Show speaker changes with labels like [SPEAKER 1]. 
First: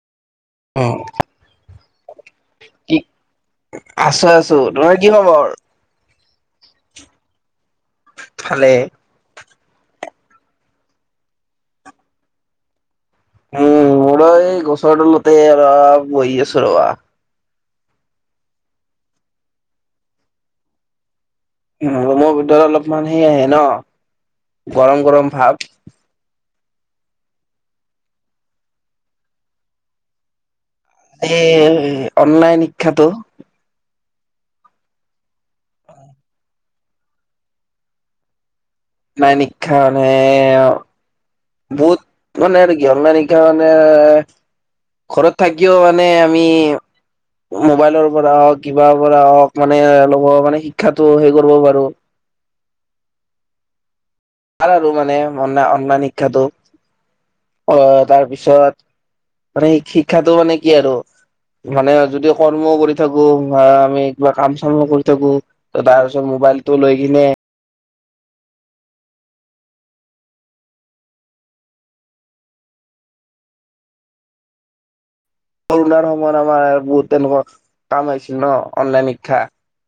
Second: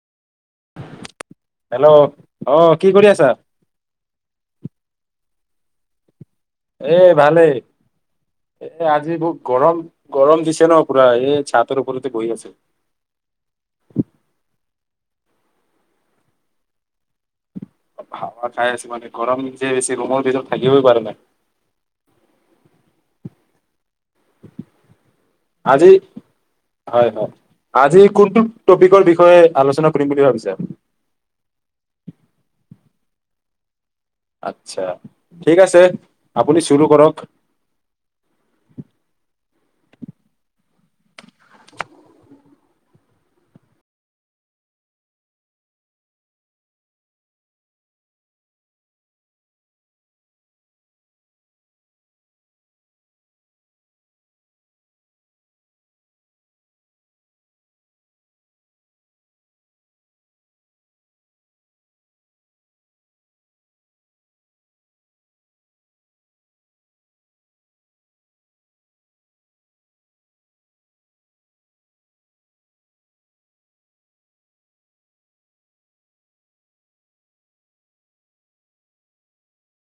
[SPEAKER 1] অ
[SPEAKER 2] hello অ কি কৰি আছা?
[SPEAKER 1] আছোঁ আছোঁ তোমাৰ কি খবৰ।
[SPEAKER 2] এ ভালেই এ
[SPEAKER 1] ভালে
[SPEAKER 2] আজি বহু। গৰম গৰম দিছে ন পুৰা এই ছাতৰ ওপৰতে বহি আছো।
[SPEAKER 1] উম মোৰো এই গছৰ তলতে অলপ বহি আছোঁ ৰ'বা।
[SPEAKER 2] হাৱা খাই আছে মানে গৰম যে বেচি ৰুমৰ ভিতৰত থাকিবই পাৰা নাই।
[SPEAKER 1] ৰুমৰ ভিতৰত অলপমান হেই আহে ন গৰম গৰম ভাপ।
[SPEAKER 2] আজি। হয় হয় আজি কোনটো টপিকৰ বিষয়ে আলোচনা কৰিম বুলি ভাবিছা।
[SPEAKER 1] এই অনলাইন শিক্ষাতো।
[SPEAKER 2] আচ্ছা ঠিক আছে আপুনি চুৰু কৰক।
[SPEAKER 1] অনলাইন শিক্ষা মানে অ। বহুত মানে কি অনলাইন শিক্ষা মানে। ঘৰত থাকিও মানে আমি। মোবাইলৰ পৰা হওঁক কিবাৰ পৰা হওঁক মানে লব মানে শিক্ষাটো হেৰি কৰিব পাৰোঁ। ভাল আৰু মানে অন অনলাইন শিক্ষাটো অ তাৰপিছত। মানে শিক্ষাটো মানে কি আৰু। মানে যদি কৰ্মও কৰি থাকোঁ বা আমি কিবা কাম চামো কৰি থাকোঁ। ত' তাৰ পিছত মোবাইলটো লৈ কিনে। ক'ৰণাৰ সময়ত আমাৰ বহুত তেনেকুৱা কাম আহিছিল ন অনলাইন শিক্ষা।